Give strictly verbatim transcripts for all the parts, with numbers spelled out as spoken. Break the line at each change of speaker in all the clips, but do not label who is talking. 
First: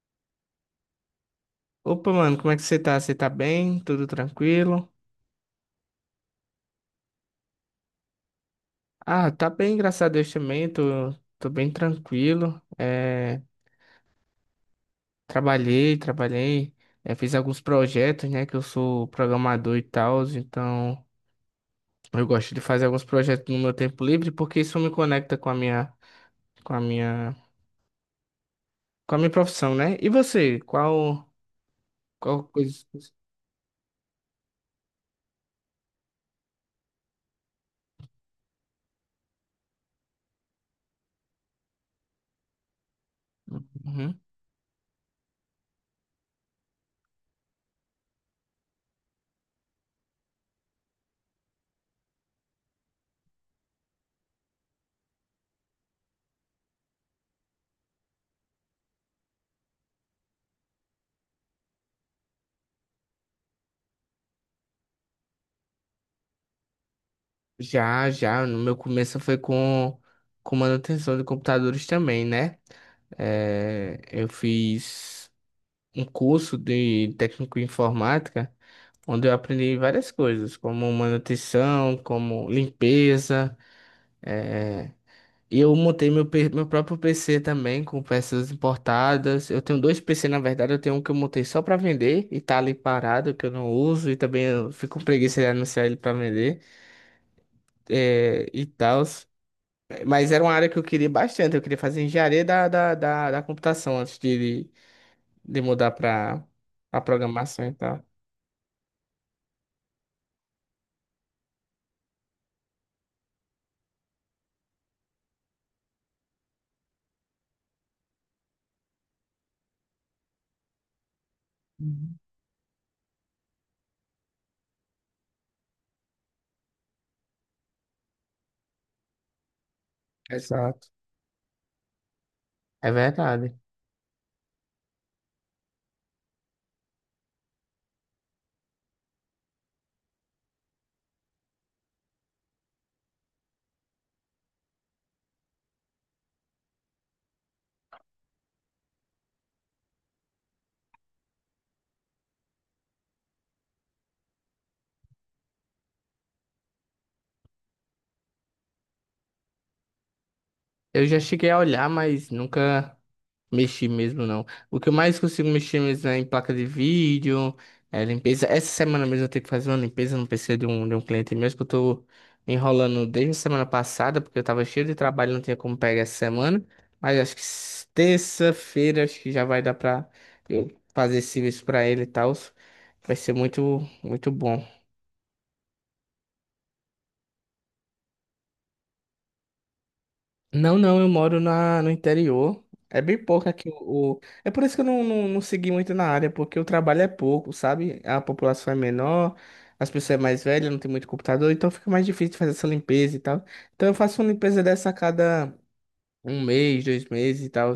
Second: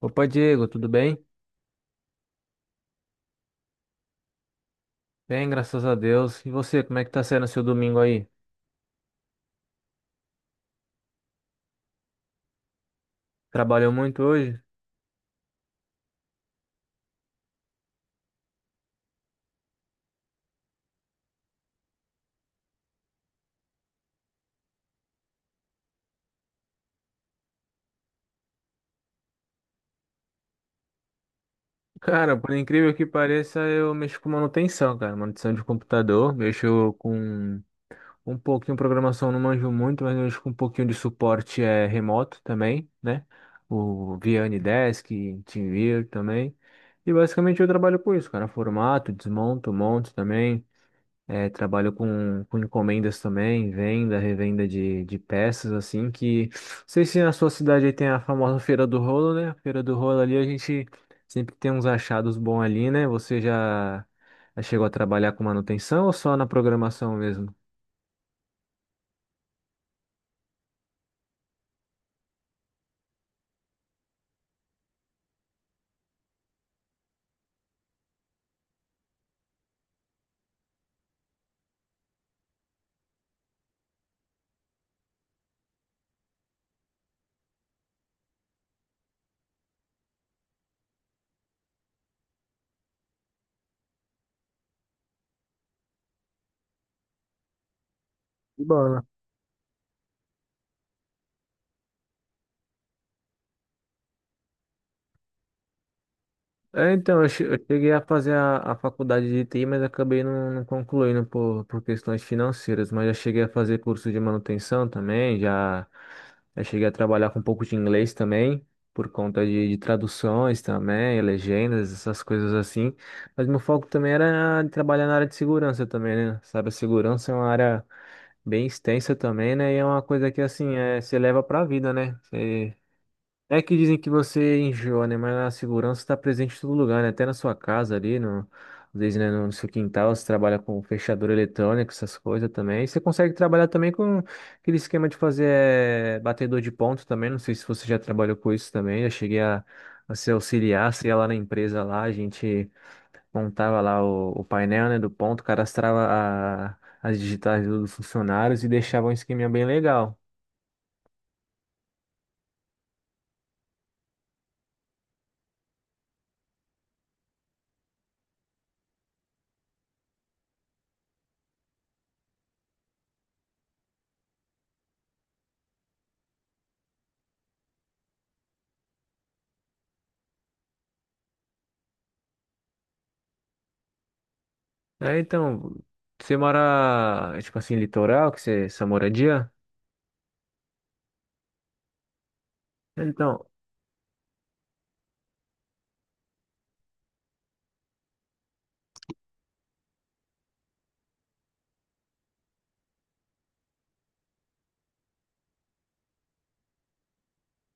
Opa, Diego, tudo bem?
Opa, mano, como é que você tá? Você tá bem? Tudo tranquilo?
Bem, graças a Deus. E você, como é que tá sendo seu domingo aí?
Ah, tá bem, graças a Deus também, tô, tô bem tranquilo. É,
Trabalhou muito hoje?
trabalhei, trabalhei, é, fiz alguns projetos, né, que eu sou programador e tal, então eu gosto de fazer alguns projetos no meu tempo livre, porque isso me conecta com a minha, com a minha, com a minha profissão, né? E você, qual,
Cara,
qual
por
coisa.
incrível que pareça, eu mexo com manutenção, cara. Manutenção de computador, mexo com um pouquinho programação, não manjo muito, mas mexo com um pouquinho de suporte é, remoto também, né? O
Uhum.
via Desk, TeamViewer também. E basicamente eu trabalho com isso, cara. Formato, desmonto, monto também. É, trabalho com, com encomendas também, venda, revenda de, de peças, assim, que... Não sei se na sua cidade aí tem a famosa Feira do Rolo, né? A Feira do Rolo ali, a gente sempre tem uns achados bons ali, né? Você já, já chegou a trabalhar com manutenção ou só na programação mesmo?
Já, já, no meu começo foi com, com manutenção de computadores também, né? É, eu fiz um curso de técnico em informática, onde eu aprendi várias coisas, como manutenção, como limpeza. É, E eu montei meu, pe- meu próprio P C também, com peças importadas. Eu tenho dois P C, na verdade, eu tenho um que eu montei só para vender e tá ali parado, que eu não uso, e também eu fico com preguiça de anunciar ele para vender, é, e tal. Mas era uma área que eu queria bastante, eu queria fazer engenharia da, da, da, da computação antes de de mudar para
É,
a
então, eu che- eu
programação e
cheguei a
tal.
fazer a, a faculdade de T I, mas acabei não, não concluindo por, por questões financeiras. Mas já cheguei a fazer curso de manutenção também, já, já cheguei a trabalhar com um pouco de inglês também, por conta de, de traduções também, legendas,
Uhum.
essas coisas assim. Mas meu foco também era trabalhar na área de segurança também, né? Sabe, a segurança é uma área bem extensa também, né? E é uma coisa que, assim,
Exato.
é, você leva pra vida, né?
É verdade.
É que dizem que você enjoa, né? Mas a segurança está presente em todo lugar, né? Até na sua casa ali, no, às vezes, né, no seu quintal, você trabalha com fechador eletrônico, essas coisas também. E você consegue trabalhar também com aquele esquema de fazer eh, batedor de ponto também. Não sei se você já trabalhou com isso também. Eu cheguei a, a ser auxiliar, você ia lá na empresa lá, a gente montava lá o, o painel, né, do ponto, cadastrava a- as digitais dos funcionários e deixava um esqueminha bem legal.
Eu já cheguei a olhar, mas nunca mexi mesmo, não. O que eu mais consigo mexer mesmo é em placa de vídeo, é limpeza. Essa semana mesmo eu tenho que fazer uma limpeza no P C de um, de um cliente mesmo, que eu tô enrolando desde a semana passada, porque eu tava cheio de trabalho, não tinha como pegar essa semana. Mas acho que s- terça-feira acho que já vai dar pra eu fazer esse serviço pra ele e tal. Vai ser muito, muito bom.
É, então, você mora, é, tipo assim, litoral, que você, essa moradia?
Não, não, eu moro na, no interior. É
É,
bem
então,
pouco aqui. o, o- É por isso que eu não, não, não segui muito na área, porque o trabalho é pouco, sabe? A população é menor, as pessoas é mais velhas, não tem muito computador, então fica mais difícil de fazer essa limpeza e tal. Então eu faço uma limpeza dessa a cada um mês, dois meses e tal.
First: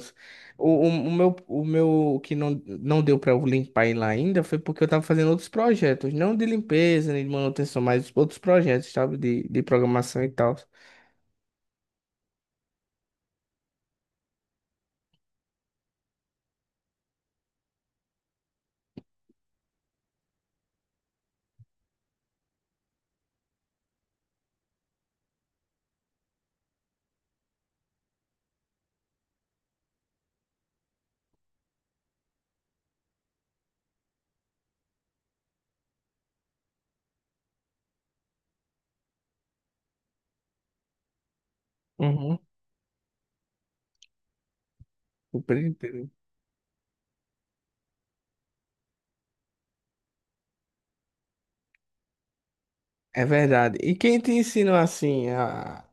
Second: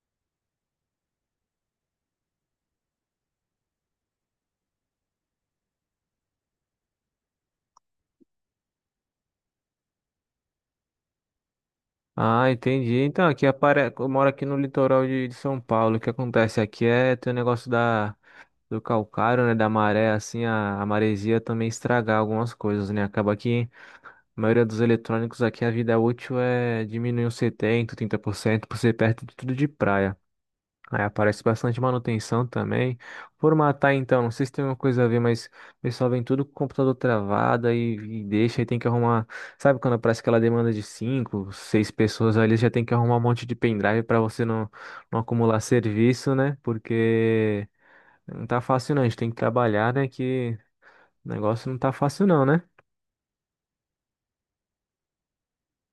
O, o, o meu, o meu o que não, não deu pra eu limpar ele ainda foi porque eu tava fazendo outros projetos, não de limpeza, nem de manutenção, mas outros projetos, sabe? De, de programação e tal.
ah, entendi. Então, aqui apare... eu moro aqui no litoral de, de São Paulo. O que acontece aqui é tem o negócio da do calcário, né, da maré, assim, a, a maresia também estragar algumas coisas, né? Acaba que a maioria dos eletrônicos aqui, a vida útil é diminuir uns setenta, trinta por cento por ser perto de tudo de praia. Aí aparece bastante manutenção também. Formatar então, não sei se tem uma coisa a ver, mas o pessoal vem tudo com o computador travado e, e deixa, aí tem que arrumar. Sabe quando aparece aquela demanda de cinco, seis pessoas
Uhum.
ali, já tem que arrumar um monte de pendrive para você não, não acumular
Compreendi.
serviço, né? Porque não tá fácil não, a gente tem que trabalhar, né? Que o negócio não tá fácil não, né?
É verdade. E quem te ensinou assim a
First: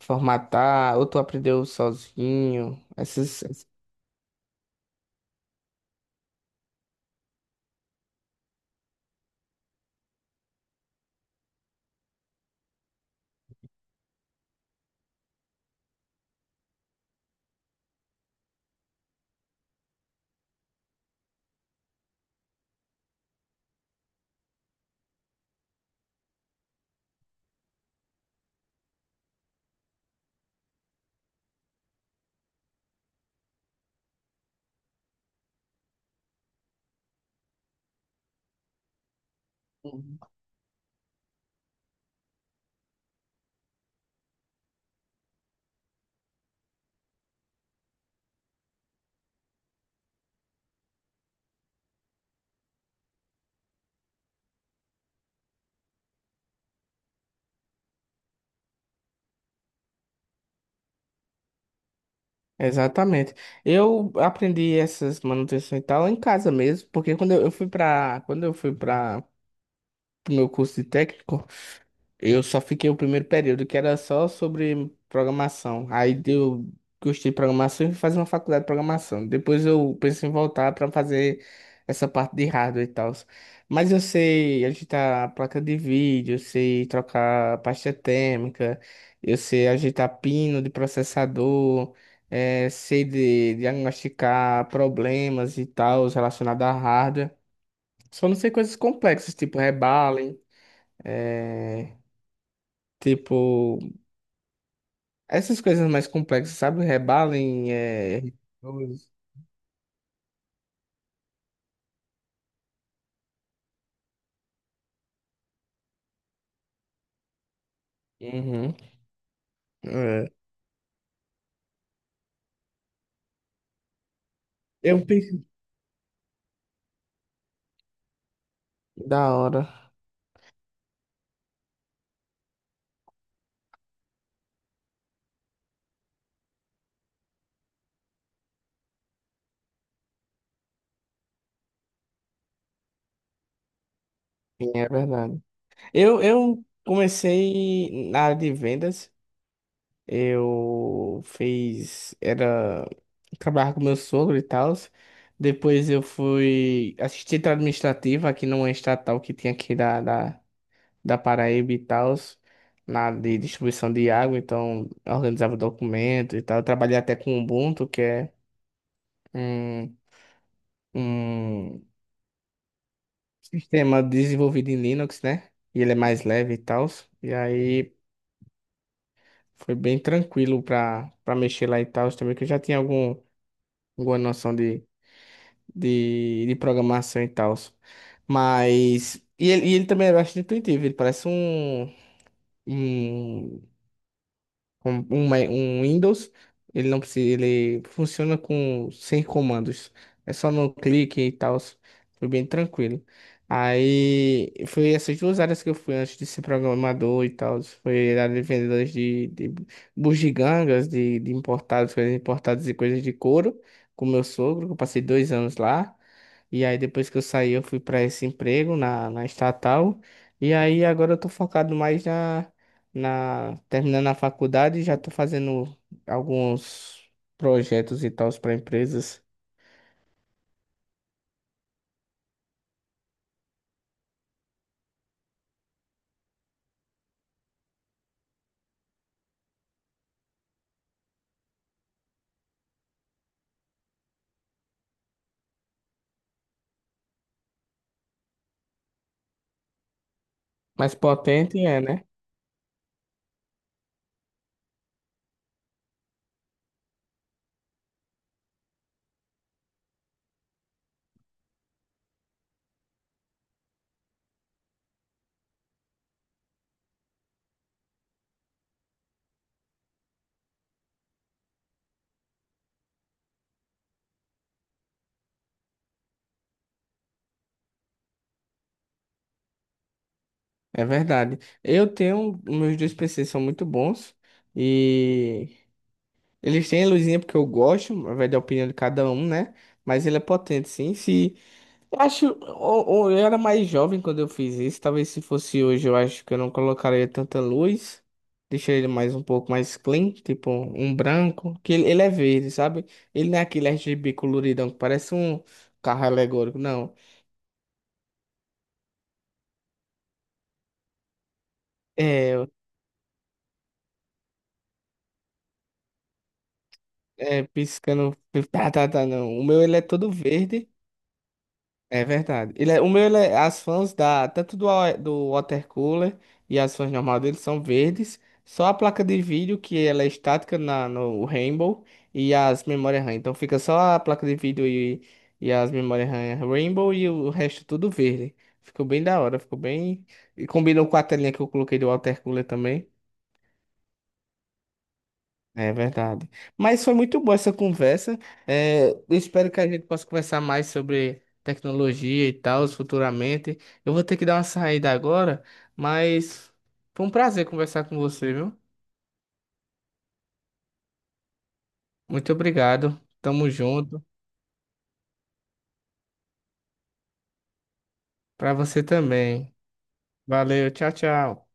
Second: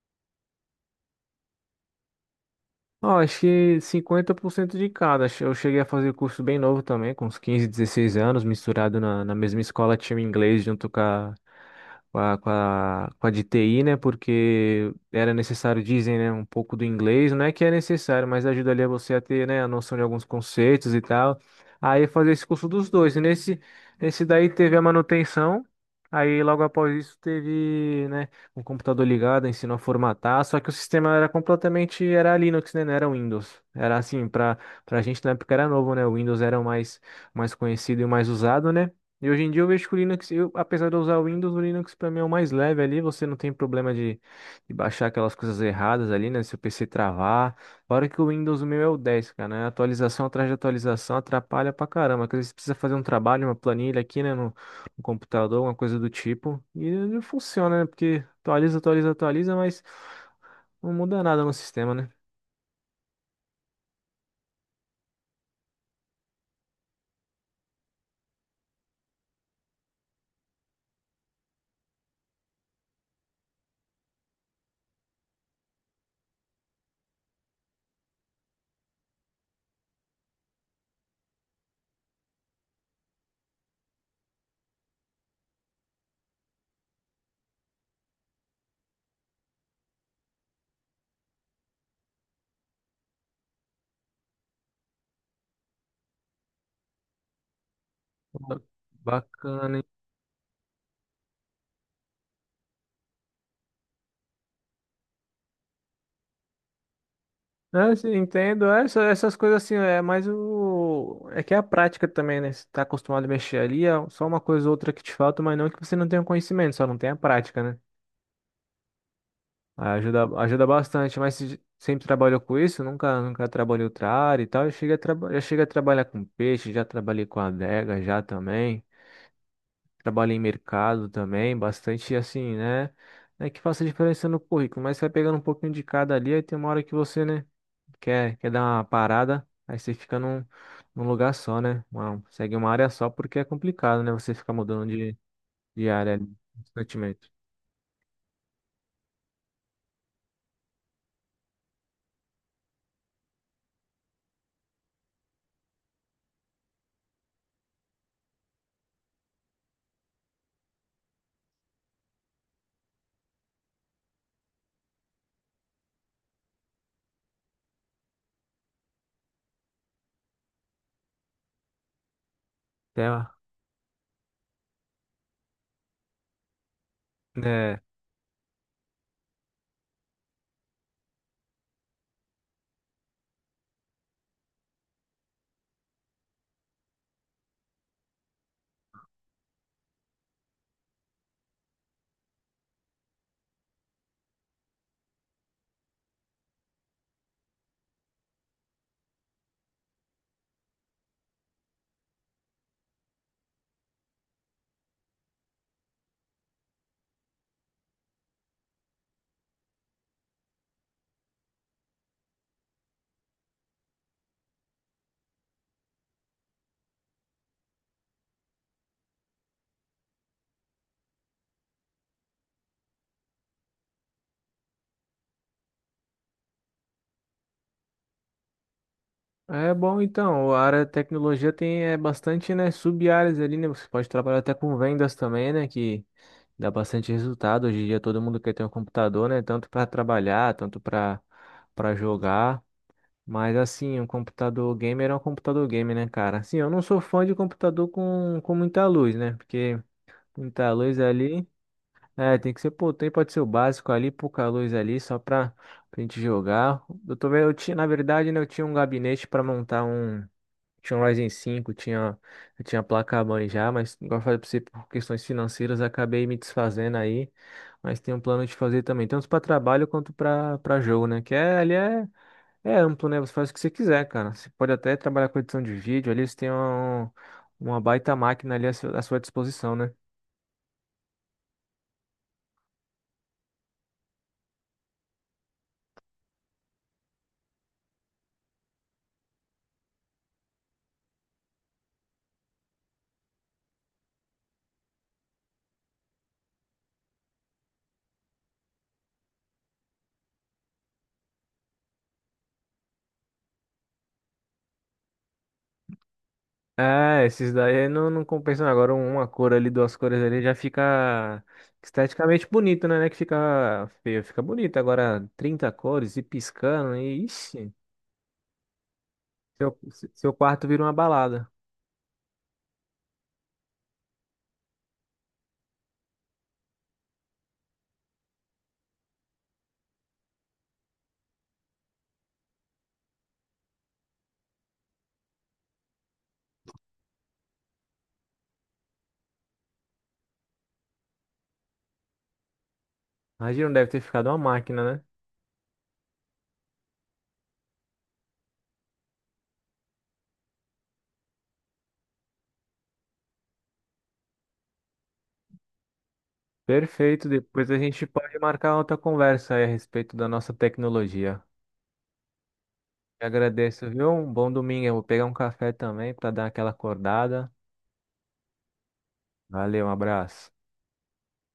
formatar, ou tu aprendeu sozinho?
Ó, acho
Essas... essas-
que cinquenta por cento de cada. Che- Eu cheguei a fazer curso bem novo também, com uns quinze, dezesseis anos, misturado na, na mesma escola, tinha o inglês junto com a, com a, com a, com a de T I, né? Porque era necessário, dizem, né, um pouco do inglês. Não é que é necessário, mas ajuda ali a você a ter, né, a noção de alguns conceitos e tal. Aí eu fazer esse curso dos dois. E nesse, nesse daí teve a manutenção. Aí logo após isso teve, né, um computador ligado, ensinou a formatar, só que o sistema era completamente, era Linux, né? Não era Windows. Era assim, para para a gente na época era novo, né? O Windows era o mais, mais conhecido e o mais usado, né? E hoje em dia eu vejo que o
Uhum.
Linux, eu, apesar de eu usar o Windows, o Linux para mim é o mais leve ali, você não tem problema de, de baixar aquelas coisas erradas ali, né? Se o P C travar. Fora que o Windows, o meu é o dez, cara, né? Atualização atrás de atualização atrapalha pra caramba. Que às vezes precisa fazer um trabalho, uma planilha aqui, né? Um computador, uma coisa do tipo. E não funciona, né? Porque atualiza, atualiza, atualiza, mas não muda nada no sistema, né?
Exatamente. Eu aprendi essas manutenções e tal em casa mesmo, porque quando eu eu fui para quando eu fui para o meu curso de técnico, eu só fiquei o primeiro período, que era só sobre programação. Aí deu, gostei de programação e fui fazer uma faculdade de programação. Depois eu pensei em voltar para fazer essa parte de hardware e tal. Mas eu sei agitar placa de vídeo, eu sei trocar a pasta térmica, eu sei agitar pino de processador, eh, sei de diagnosticar problemas e tal relacionados a hardware. Só não sei
Ba-
coisas complexas, tipo
Bacana, hein?
rebalem, eh, tipo. Essas coisas mais complexas, sabe? Rebalem,
É, sim,
é.
entendo. É, essa-
Rose.
essas coisas assim, é mais o. É que é a prática também, né? Você tá acostumado a mexer ali, é só uma coisa ou outra que te falta, mas não que você não tenha conhecimento, só não tem a prática, né?
Uhum.
Aí ajuda,
É.
ajuda bastante, mas se sempre trabalhou com isso, nunca, nunca trabalhei outra área e tal. Eu cheguei a
Eu
traba- já
pensei.
cheguei a trabalhar com peixe, já trabalhei com adega já também.
Da hora.
Trabalha em mercado também, bastante assim, né? Não é que faça diferença no currículo, mas você vai pegando um pouquinho de cada ali, aí tem uma hora que você, né, quer, quer dar uma parada, aí você fica num, num lugar só, né? Uma- segue uma área só porque é complicado, né? Você ficar
Sim,
mudando
é
de,
verdade.
de área
Eu,
ali
eu
constantemente.
comecei na área de vendas. Eu fiz. Era. Trabalhava com meu sogro e tal. Depois eu fui assistente administrativa aqui numa estatal que tinha aqui da, da, da Paraíba e tal. Na área de distribuição de água. Então, eu organizava documento e tal. Eu trabalhei até com Ubuntu, que é um, um
Até,
sistema desenvolvido em Linux, né? E ele é mais leve e tal. E
né?
aí foi bem tranquilo para para mexer lá e tal também, que eu já tinha algum, alguma noção de, de, de programação e tal. Mas. E ele, e ele também é bastante intuitivo, ele parece um, um com um, Ma- um Windows, ele não precisa, ele funciona com sem comandos. É só no clique e tal. Foi bem tranquilo. Aí foi essas duas áreas que eu fui antes de ser programador e tal. Foi a área de vendedores de, de bugigangas, de, de importados, coisas importadas e coisas de couro, com meu sogro, que eu passei dois anos lá. E aí depois que eu saí, eu fui para esse emprego na, na estatal. E aí agora eu tô focado mais na na terminando a faculdade, já tô fazendo alguns projetos e tals para empresas.
É bom, então, a área de tecnologia tem é, bastante, né, sub-áreas ali, né, você pode trabalhar até com vendas também, né, que dá bastante resultado, hoje em dia todo mundo quer ter um computador, né, tanto para trabalhar, tanto para para jogar, mas assim, um computador gamer é um computador gamer, né, cara, assim, eu não sou fã de computador com, com muita luz, né, porque muita
Mais
luz ali,
potente é, né?
é, tem que ser, pô, tem, pode ser o básico ali, pouca luz ali, só pra, pra gente jogar, eu tô vendo, eu tinha, na verdade, né, eu tinha um gabinete para montar um tinha um Ryzen cinco tinha, eu tinha placa-mãe já, mas igual eu falei pra você, por questões financeiras, acabei me desfazendo aí. Mas tenho um plano de fazer também, tanto para trabalho quanto para para jogo, né? Que é, ali é, é amplo, né? Você faz o que você quiser, cara. Você pode até trabalhar com edição de vídeo, ali você tem um- uma baita máquina ali à sua à sua disposição, né?
É verdade. Eu tenho, meus dois P Cs são muito bons e eles têm a luzinha porque eu gosto, vai da opinião de cada um, né? Mas ele é potente, sim. Se Eu Acho, ou, ou eu era mais jovem quando eu fiz isso. Talvez se fosse hoje, eu acho que eu não colocaria tanta luz. Deixaria ele mais um pouco mais clean, tipo um branco, que ele, ele é verde, sabe? Ele não é aquele R G B coloridão que parece um carro alegórico, não.
É, esses daí não, não compensam. Agora uma cor ali, duas cores ali já fica
É,
esteticamente bonito, né? Não é que fica feio, fica bonito. Agora trinta cores e piscando, e
é
ixi,
piscando, tá, tá, tá, não. O meu
seu,
ele é todo
seu quarto
verde.
vira uma balada.
É verdade. Ele é, o meu, ele é- as fãs da, tanto do, wa- do water cooler e as fãs normais dele são verdes. Só a placa de vídeo, que ela é estática na, no Rainbow, e as memórias RAM. Então fica só a placa de vídeo e, e as memórias RAM Rainbow e o resto tudo verde. Ficou bem da hora, ficou bem. E combinou com a telinha que eu coloquei do water cooler também.
Imagina, deve ter ficado uma máquina, né?
É verdade. Mas foi muito boa essa conversa. É, eu espero que a gente possa conversar mais sobre tecnologia e tal futuramente. Eu vou ter que dar uma saída agora, mas foi um
Perfeito,
prazer
depois a
conversar com
gente
você,
pode
viu?
marcar outra conversa aí a respeito da nossa tecnologia.
Muito obrigado.
Te
Tamo
agradeço,
junto.
viu? Um bom domingo. Eu vou pegar um café também para dar aquela acordada.
Pra você também.
Valeu, um abraço.
Valeu, tchau, tchau.